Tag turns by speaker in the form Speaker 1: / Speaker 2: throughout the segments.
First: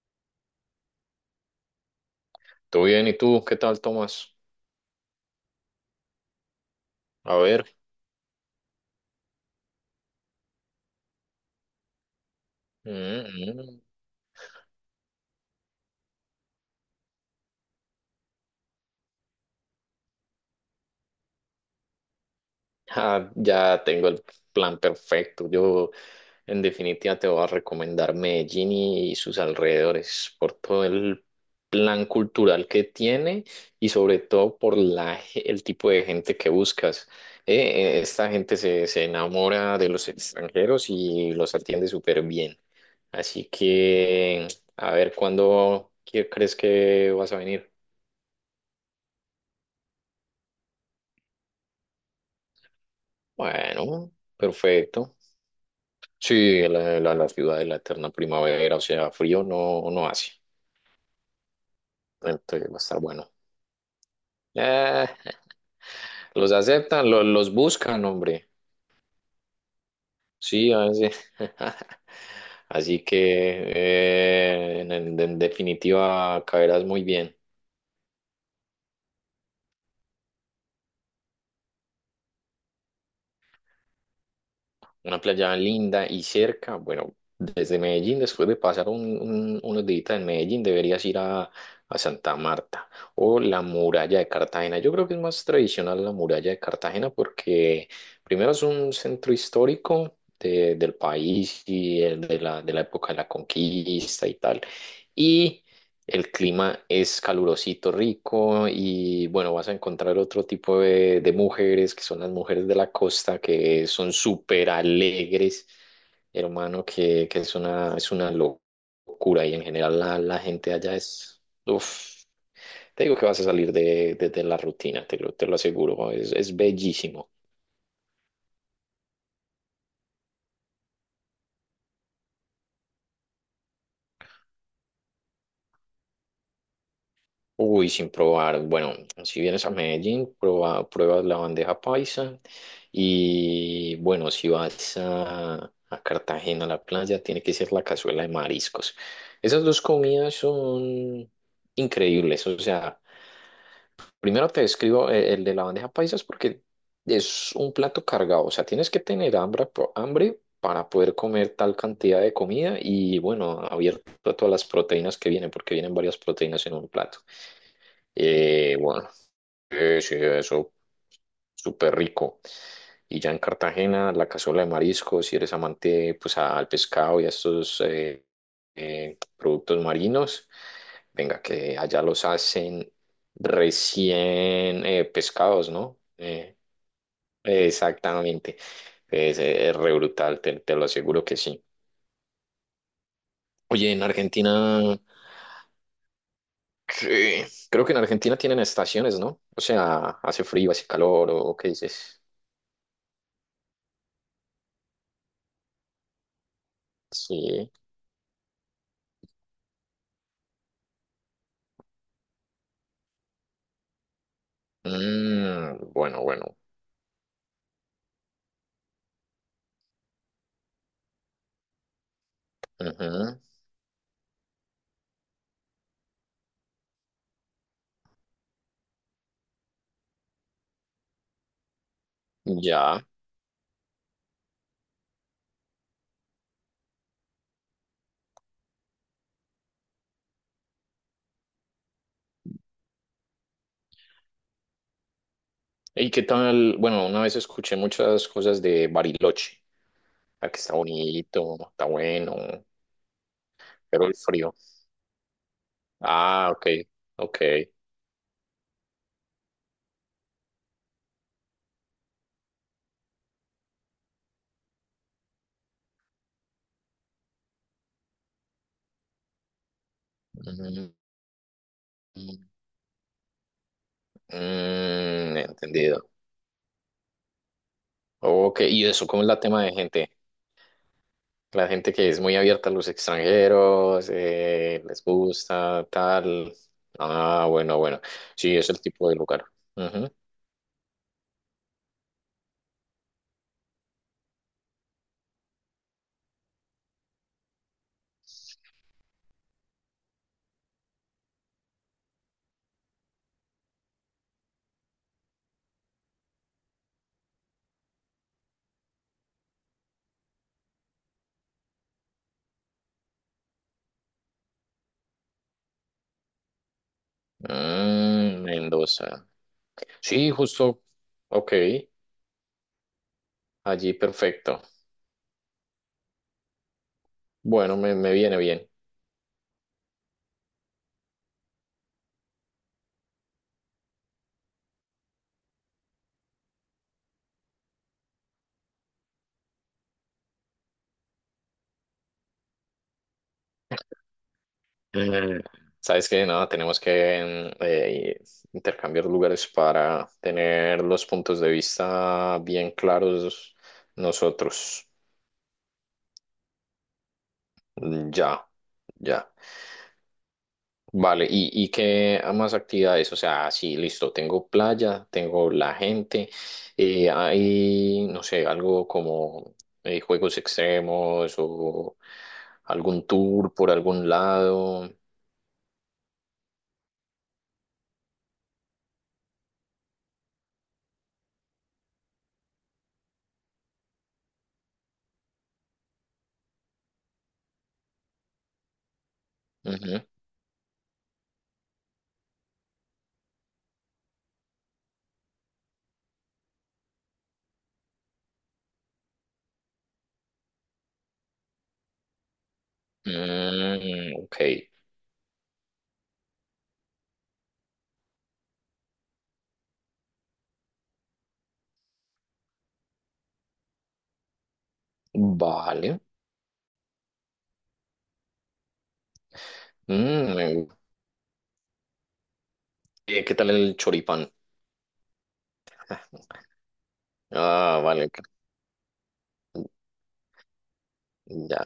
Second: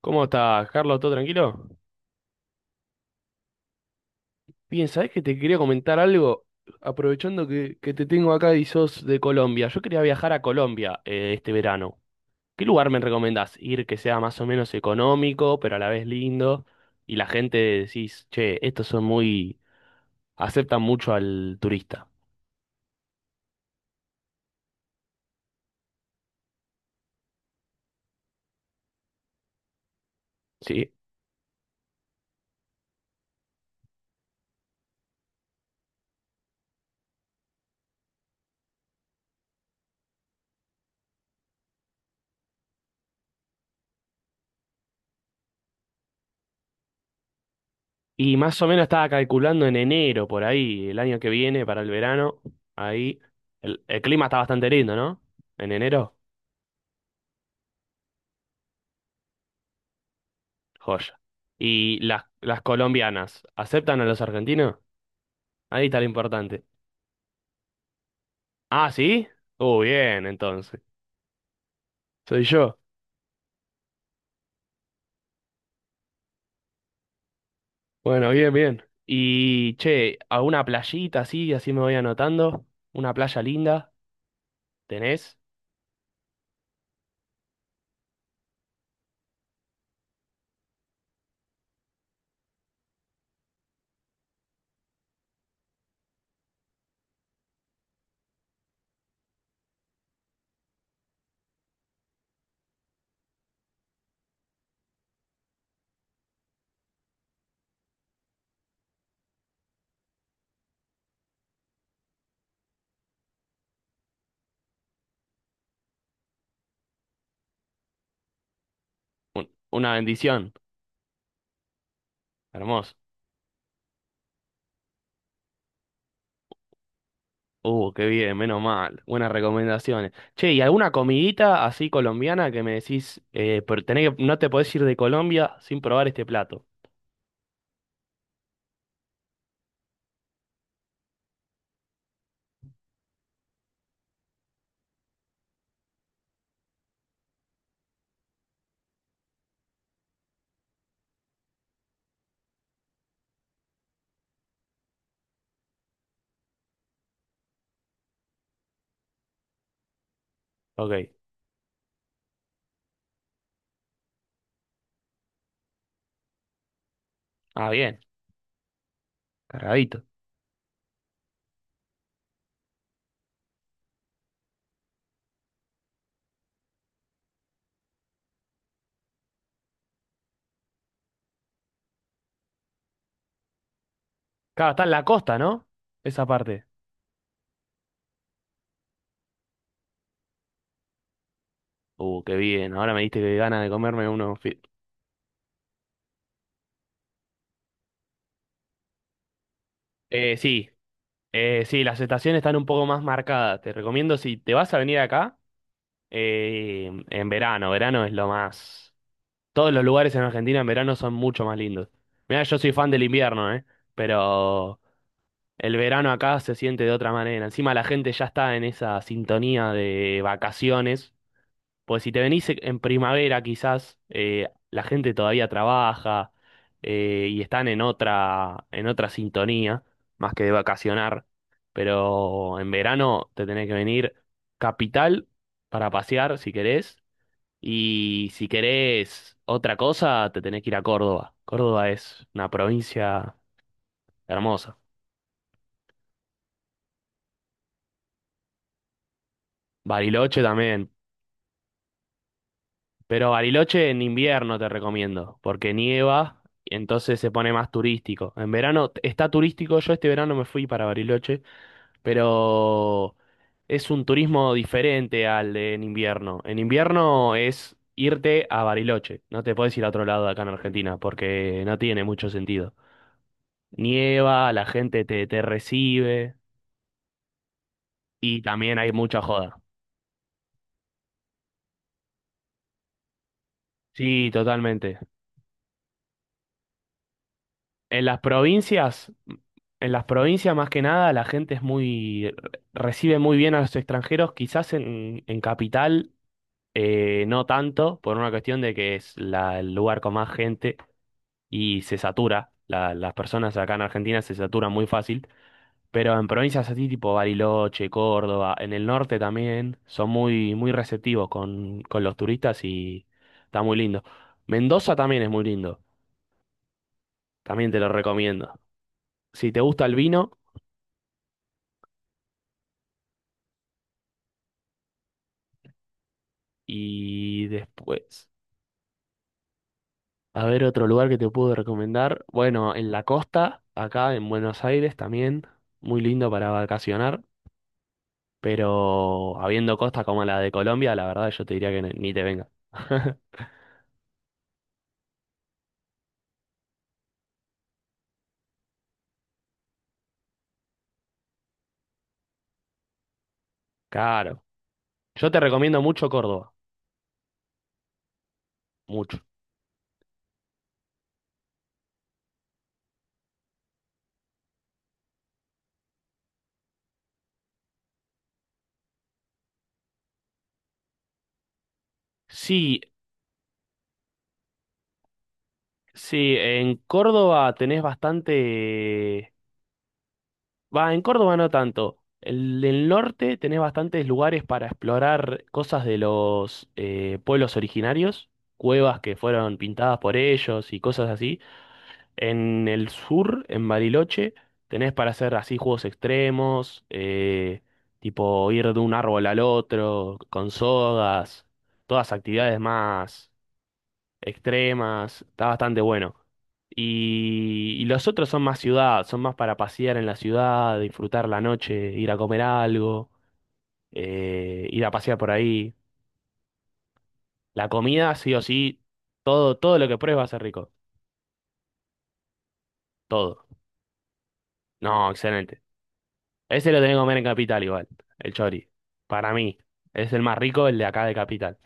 Speaker 1: ¿Cómo estás, Carlos? ¿Todo tranquilo?
Speaker 2: ¿Todo bien? ¿Y tú? ¿Qué tal, Tomás?
Speaker 1: Bien, ¿sabés que te quería comentar algo?
Speaker 2: A
Speaker 1: Aprovechando
Speaker 2: ver.
Speaker 1: que te tengo acá y sos de Colombia. Yo quería viajar a Colombia este verano. ¿Qué lugar me
Speaker 2: Mm,
Speaker 1: recomendás?
Speaker 2: mm.
Speaker 1: Ir que sea más o menos económico, pero a la vez lindo. Y la gente decís, che, estos son muy... aceptan mucho al turista,
Speaker 2: Ya tengo el plan perfecto. Yo, en definitiva, te voy a recomendar Medellín y sus alrededores por todo
Speaker 1: ¿sí?
Speaker 2: el plan cultural que tiene y sobre todo por el tipo de gente que buscas. Esta gente se enamora de los extranjeros y los atiende súper bien. Así que, a ver, ¿crees que vas a venir?
Speaker 1: Y más o menos estaba calculando en enero, por ahí, el año que viene, para el verano. Ahí, el
Speaker 2: Bueno,
Speaker 1: clima está bastante lindo,
Speaker 2: perfecto.
Speaker 1: ¿no? En enero.
Speaker 2: Sí, la ciudad de la eterna primavera, o sea, frío no hace.
Speaker 1: Joya. ¿Y las
Speaker 2: Entonces va a estar bueno.
Speaker 1: colombianas aceptan a los argentinos?
Speaker 2: Eh,
Speaker 1: Ahí está lo
Speaker 2: los
Speaker 1: importante.
Speaker 2: aceptan, los buscan, hombre.
Speaker 1: Ah, ¿sí? Oh, bien,
Speaker 2: Sí, a
Speaker 1: entonces.
Speaker 2: veces.
Speaker 1: Soy yo.
Speaker 2: Así que en definitiva caerás muy bien.
Speaker 1: Bueno, bien, bien. Y, che, ¿alguna playita así? Así me voy anotando. ¿Una playa linda?
Speaker 2: Una
Speaker 1: ¿Tenés?
Speaker 2: playa linda y cerca. Bueno, desde Medellín, después de pasar unos días en Medellín, deberías ir a Santa Marta o la muralla de Cartagena. Yo creo que es más tradicional la muralla de Cartagena porque primero es un centro histórico del país y el de de la época de la conquista y tal. Y el clima es calurosito, rico y bueno, vas a encontrar otro tipo de mujeres que son las mujeres de la costa que son súper alegres, hermano, que es es una locura
Speaker 1: Un-
Speaker 2: y en
Speaker 1: una
Speaker 2: general la
Speaker 1: bendición.
Speaker 2: gente allá es, uf,
Speaker 1: Hermoso.
Speaker 2: te digo que vas a salir de la rutina, te lo aseguro, es bellísimo.
Speaker 1: Qué bien, menos mal. Buenas recomendaciones. Che, ¿y alguna comidita así colombiana que me decís, pero no te podés ir de Colombia sin probar este plato?
Speaker 2: Uy, sin probar. Bueno, si vienes a Medellín, pruebas la bandeja paisa. Y bueno, si vas a Cartagena, a la playa, tiene que ser la cazuela de mariscos. Esas dos comidas son increíbles. O sea, primero te describo de la bandeja paisa es porque es un plato cargado. O sea, tienes que tener hambre, hambre para
Speaker 1: Ok.
Speaker 2: poder comer tal cantidad de comida y bueno, abierto a todas las proteínas que vienen, porque vienen varias proteínas en un plato.
Speaker 1: Ah, bien.
Speaker 2: Eh, bueno, sí,
Speaker 1: Cargadito.
Speaker 2: sí, eso, súper rico. Y ya en Cartagena, la cazuela de mariscos, si eres amante pues al pescado y a estos productos marinos, venga, que allá los hacen
Speaker 1: Claro, está
Speaker 2: recién
Speaker 1: en la costa, ¿no?
Speaker 2: pescados, ¿no?
Speaker 1: Esa parte.
Speaker 2: Exactamente. Es re brutal, te lo aseguro que sí.
Speaker 1: Qué bien. ¿No? Ahora me diste que ganas de
Speaker 2: Oye, en
Speaker 1: comerme uno.
Speaker 2: Argentina, ¿qué? Creo que en Argentina tienen estaciones, ¿no? O sea, hace
Speaker 1: Sí,
Speaker 2: frío, hace calor, ¿o qué
Speaker 1: sí, las
Speaker 2: dices?
Speaker 1: estaciones están un poco más marcadas. Te recomiendo si te vas a venir acá en verano.
Speaker 2: Sí.
Speaker 1: Verano es lo más. Todos los lugares en Argentina en verano son mucho más lindos. Mira, yo soy fan del invierno, ¿eh? Pero el
Speaker 2: Mm,
Speaker 1: verano
Speaker 2: bueno,
Speaker 1: acá se
Speaker 2: bueno.
Speaker 1: siente de otra manera. Encima la gente ya está en esa sintonía de vacaciones. Pues si te venís en
Speaker 2: Ujú,
Speaker 1: primavera, quizás la gente todavía trabaja y están en otra sintonía, más que de vacacionar. Pero en
Speaker 2: ya.
Speaker 1: verano te tenés que venir capital para pasear si querés. Y si querés otra cosa, te tenés que ir a Córdoba. Córdoba es una provincia hermosa.
Speaker 2: ¿Y qué tal? Bueno, una vez escuché muchas cosas de Bariloche.
Speaker 1: Bariloche
Speaker 2: Ah, que está
Speaker 1: también.
Speaker 2: bonito, está bueno,
Speaker 1: Pero Bariloche en
Speaker 2: pero el frío.
Speaker 1: invierno te recomiendo, porque nieva,
Speaker 2: Ah, ok,
Speaker 1: entonces se
Speaker 2: ok.
Speaker 1: pone más turístico. En verano está turístico, yo este verano me fui para Bariloche, pero es un turismo diferente al de en invierno. En invierno es irte a Bariloche, no te puedes ir a otro lado de acá en
Speaker 2: Mm,
Speaker 1: Argentina, porque no tiene mucho
Speaker 2: mm,
Speaker 1: sentido. Nieva, la gente te
Speaker 2: entendido.
Speaker 1: recibe y
Speaker 2: Ok,
Speaker 1: también
Speaker 2: ¿y
Speaker 1: hay
Speaker 2: eso
Speaker 1: mucha
Speaker 2: cómo es la
Speaker 1: joda.
Speaker 2: tema de gente? La gente que es muy abierta a los extranjeros,
Speaker 1: Sí, totalmente.
Speaker 2: les gusta, tal. Ah, bueno, bueno.
Speaker 1: En las
Speaker 2: Sí, es el tipo
Speaker 1: provincias,
Speaker 2: de lugar.
Speaker 1: en las provincias, más que nada, la gente recibe muy bien a los extranjeros, quizás en, capital, no tanto, por una cuestión de que es el lugar con más gente y se satura, las personas acá en Argentina se saturan muy fácil, pero en provincias así tipo Bariloche, Córdoba, en el norte también, son muy, muy receptivos con los turistas y está muy lindo. Mendoza también es muy lindo, también te lo
Speaker 2: Mm,
Speaker 1: recomiendo.
Speaker 2: Mendoza.
Speaker 1: Si te gusta el
Speaker 2: Sí,
Speaker 1: vino...
Speaker 2: justo. Ok, allí perfecto.
Speaker 1: Y
Speaker 2: Bueno, me
Speaker 1: después,
Speaker 2: viene bien.
Speaker 1: a ver otro lugar que te puedo recomendar. Bueno, en la costa, acá en Buenos Aires también, muy lindo para vacacionar, pero habiendo costa como la de Colombia, la verdad yo te diría que ni te venga.
Speaker 2: Eh, sabes que nada, tenemos que intercambiar lugares para tener los puntos de vista bien claros
Speaker 1: Claro.
Speaker 2: nosotros.
Speaker 1: Yo te recomiendo mucho Córdoba,
Speaker 2: Mm, ya,
Speaker 1: mucho.
Speaker 2: ya. Vale, ¿y, qué más actividades? O sea, sí, listo, tengo playa, tengo la gente, hay, no sé, algo como juegos extremos o
Speaker 1: Sí,
Speaker 2: algún tour por algún lado.
Speaker 1: sí, en Córdoba tenés bastante. Va, en Córdoba no tanto. El del norte tenés bastantes lugares para explorar cosas de los pueblos originarios, cuevas que fueron pintadas
Speaker 2: Ujú.
Speaker 1: por ellos y cosas así. En el sur, en Bariloche, tenés para hacer así juegos extremos, tipo ir de un árbol al otro, con sogas, todas actividades más
Speaker 2: Mm, ok,
Speaker 1: extremas, está bastante bueno. Y los otros son más ciudad, son más para pasear en la ciudad, disfrutar la noche, ir a comer algo, ir a pasear por ahí.
Speaker 2: vale.
Speaker 1: La comida, sí o sí, todo lo que pruebes va a
Speaker 2: Mm,
Speaker 1: ser rico.
Speaker 2: ¿qué
Speaker 1: Todo.
Speaker 2: tal el choripán?
Speaker 1: No, excelente. Ese lo tenés que comer en Capital
Speaker 2: Ah,
Speaker 1: igual,
Speaker 2: vale, ok,
Speaker 1: el chori. Para mí, es el más rico, el de acá de Capital.
Speaker 2: ya,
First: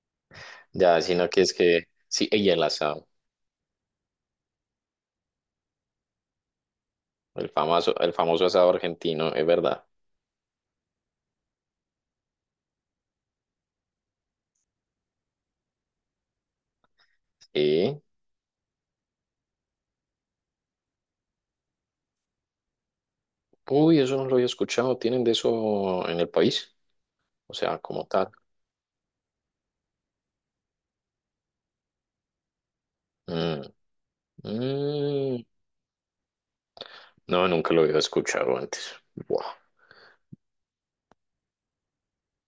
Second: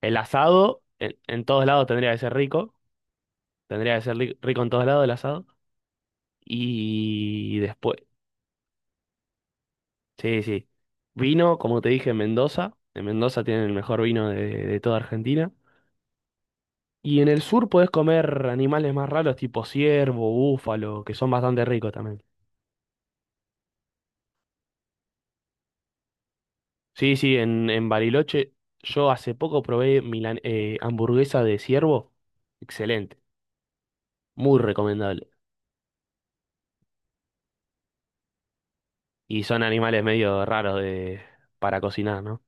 Speaker 1: El asado,
Speaker 2: ya,
Speaker 1: en,
Speaker 2: sino que
Speaker 1: en
Speaker 2: es
Speaker 1: todos
Speaker 2: que,
Speaker 1: lados tendría que
Speaker 2: sí,
Speaker 1: ser
Speaker 2: y el
Speaker 1: rico.
Speaker 2: asado,
Speaker 1: Tendría que ser rico en todos lados el asado. Y después.
Speaker 2: el famoso asado argentino, es verdad.
Speaker 1: Sí, sí. Vino, como te dije, en Mendoza. En Mendoza tienen el mejor vino de, toda Argentina. Y en el sur podés
Speaker 2: Sí.
Speaker 1: comer animales más raros, tipo ciervo, búfalo, que son bastante ricos también.
Speaker 2: Uy, eso no lo había escuchado. ¿Tienen de eso en el país?
Speaker 1: Sí, sí,
Speaker 2: O
Speaker 1: en,
Speaker 2: sea,
Speaker 1: en
Speaker 2: como tal.
Speaker 1: Bariloche yo hace poco probé hamburguesa de ciervo. Excelente,
Speaker 2: Mm,
Speaker 1: muy recomendable.
Speaker 2: mm, no, nunca lo había escuchado antes.
Speaker 1: Y
Speaker 2: Buah.
Speaker 1: son animales medio raros para cocinar, ¿no?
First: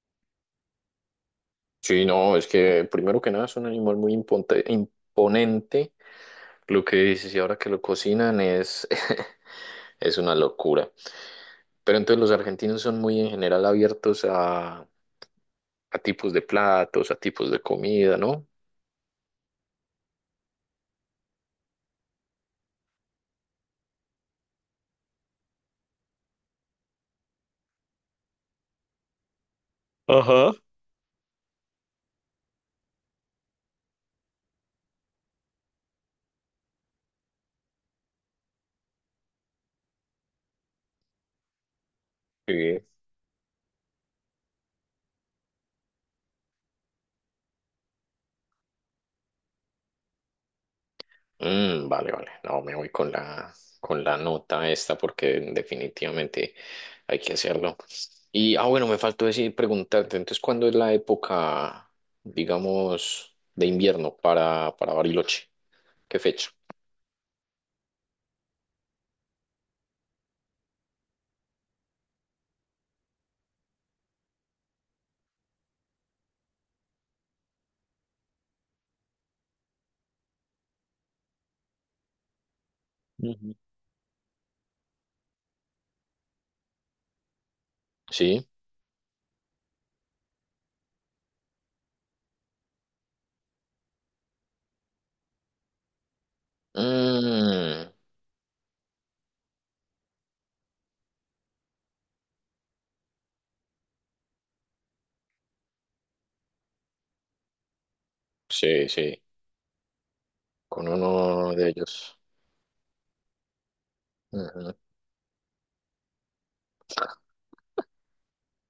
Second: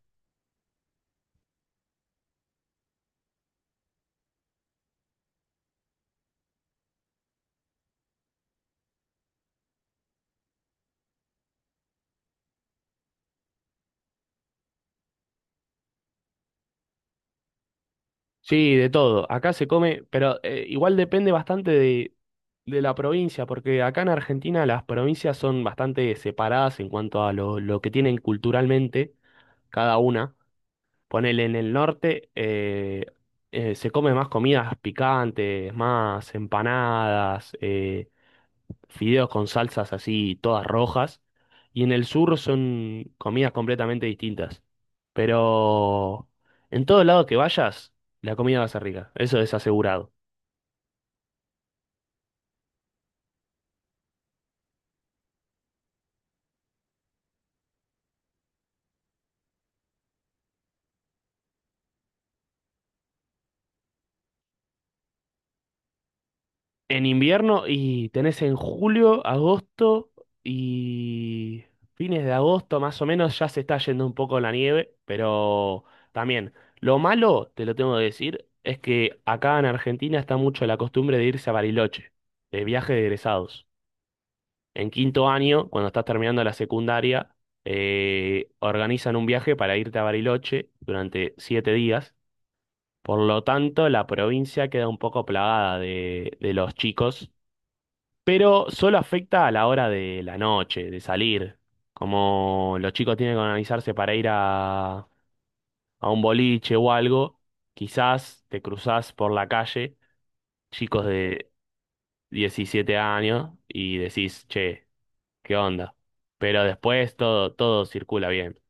Speaker 2: Sí, no, es que primero que nada es un animal muy imponente. Lo que dices, y ahora que lo cocinan es, es una locura. Pero entonces los argentinos son muy en general abiertos a tipos de platos, a tipos de comida, ¿no?
Speaker 1: Sí, de todo. Acá se come, pero igual depende bastante de la provincia, porque acá en Argentina las provincias son bastante separadas en cuanto a lo que tienen culturalmente cada una.
Speaker 2: Ajá.
Speaker 1: Ponele en el norte, se come más comidas picantes, más empanadas, fideos con salsas así todas rojas, y en el sur
Speaker 2: Sí.
Speaker 1: son comidas completamente distintas. Pero en todo lado que vayas, la comida va a ser rica, eso es asegurado.
Speaker 2: Mm, vale, vale. No, me voy con con la nota esta porque definitivamente hay que hacerlo. Y, ah, bueno, me faltó decir, preguntarte, entonces, ¿cuándo es la época, digamos, de invierno para Bariloche? ¿Qué fecha?
Speaker 1: En invierno y tenés en julio, agosto y fines de agosto más o menos ya se está yendo un poco la nieve, pero también lo malo, te lo tengo que decir, es que acá en Argentina está mucho la costumbre de irse a Bariloche, de viaje de
Speaker 2: Ujú.
Speaker 1: egresados. En quinto año, cuando estás terminando la secundaria,
Speaker 2: ¿Sí?
Speaker 1: organizan un viaje para irte a Bariloche durante 7 días. Por lo tanto, la provincia queda un poco plagada de, los chicos,
Speaker 2: Mm,
Speaker 1: pero solo afecta a la hora de la noche, de salir. Como los chicos tienen que organizarse para ir a un boliche o algo, quizás te
Speaker 2: sí,
Speaker 1: cruzás
Speaker 2: sí,
Speaker 1: por la calle,
Speaker 2: con
Speaker 1: chicos de
Speaker 2: uno de ellos.
Speaker 1: 17 años, y decís, che. ¿Qué onda? Pero después todo circula bien.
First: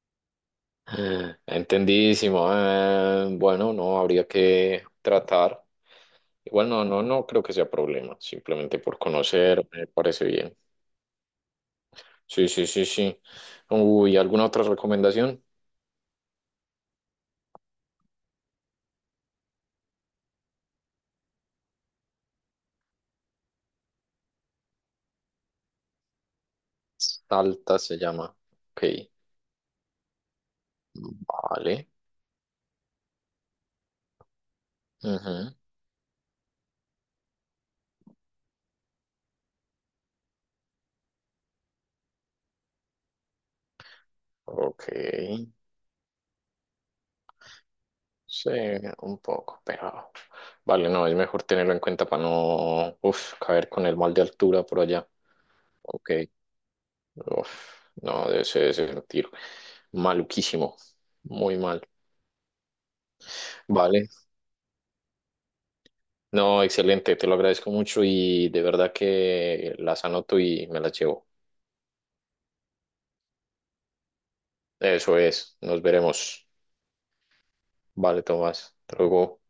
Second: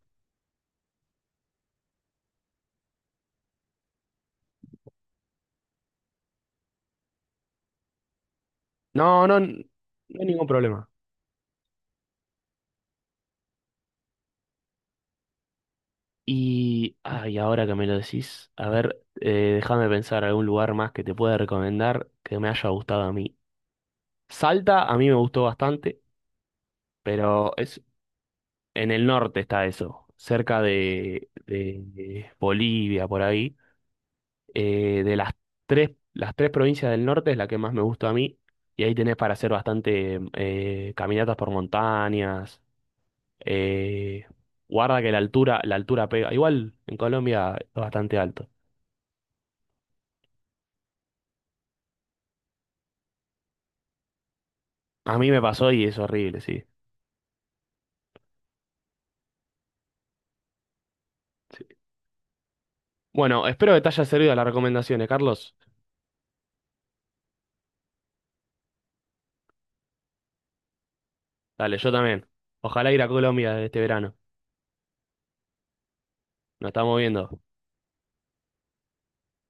Speaker 2: Entendidísimo. Bueno, no habría que tratar. Igual no creo que sea problema. Simplemente por
Speaker 1: No, no, n-
Speaker 2: conocer, me
Speaker 1: no
Speaker 2: parece
Speaker 1: hay ningún
Speaker 2: bien.
Speaker 1: problema.
Speaker 2: Sí, sí, sí, sí. Uy, ¿alguna otra recomendación?
Speaker 1: Y, ay, ahora que me lo decís, a ver, déjame pensar algún lugar más que te pueda recomendar que me haya gustado a mí. Salta a mí me gustó bastante, pero
Speaker 2: Salta
Speaker 1: es
Speaker 2: se llama. Ok.
Speaker 1: en el norte está eso, cerca de, de-
Speaker 2: Vale.
Speaker 1: de Bolivia, por ahí. De las
Speaker 2: Ujú.
Speaker 1: tres, las tres provincias del norte es la que más me gustó a mí. Y ahí tenés para hacer bastante caminatas por montañas. Eh,
Speaker 2: Ok.
Speaker 1: Guarda que la altura, pega. Igual en Colombia es bastante alto.
Speaker 2: Sí, un poco, pero vale, no, es mejor tenerlo en cuenta para no, uf, caer con el mal de altura por allá.
Speaker 1: A mí me pasó y es
Speaker 2: Ok.
Speaker 1: horrible, sí.
Speaker 2: Uf, no, debe ser un tiro, maluquísimo, muy
Speaker 1: Sí.
Speaker 2: mal.
Speaker 1: Bueno, espero que te haya
Speaker 2: Vale,
Speaker 1: servido las recomendaciones, Carlos.
Speaker 2: no, excelente, te lo agradezco mucho y de verdad que las anoto y me las llevo.
Speaker 1: Dale, yo también. Ojalá ir a Colombia este verano.
Speaker 2: Eso es, nos veremos.
Speaker 1: Nos estamos viendo.
Speaker 2: Vale, Tomás, hasta luego.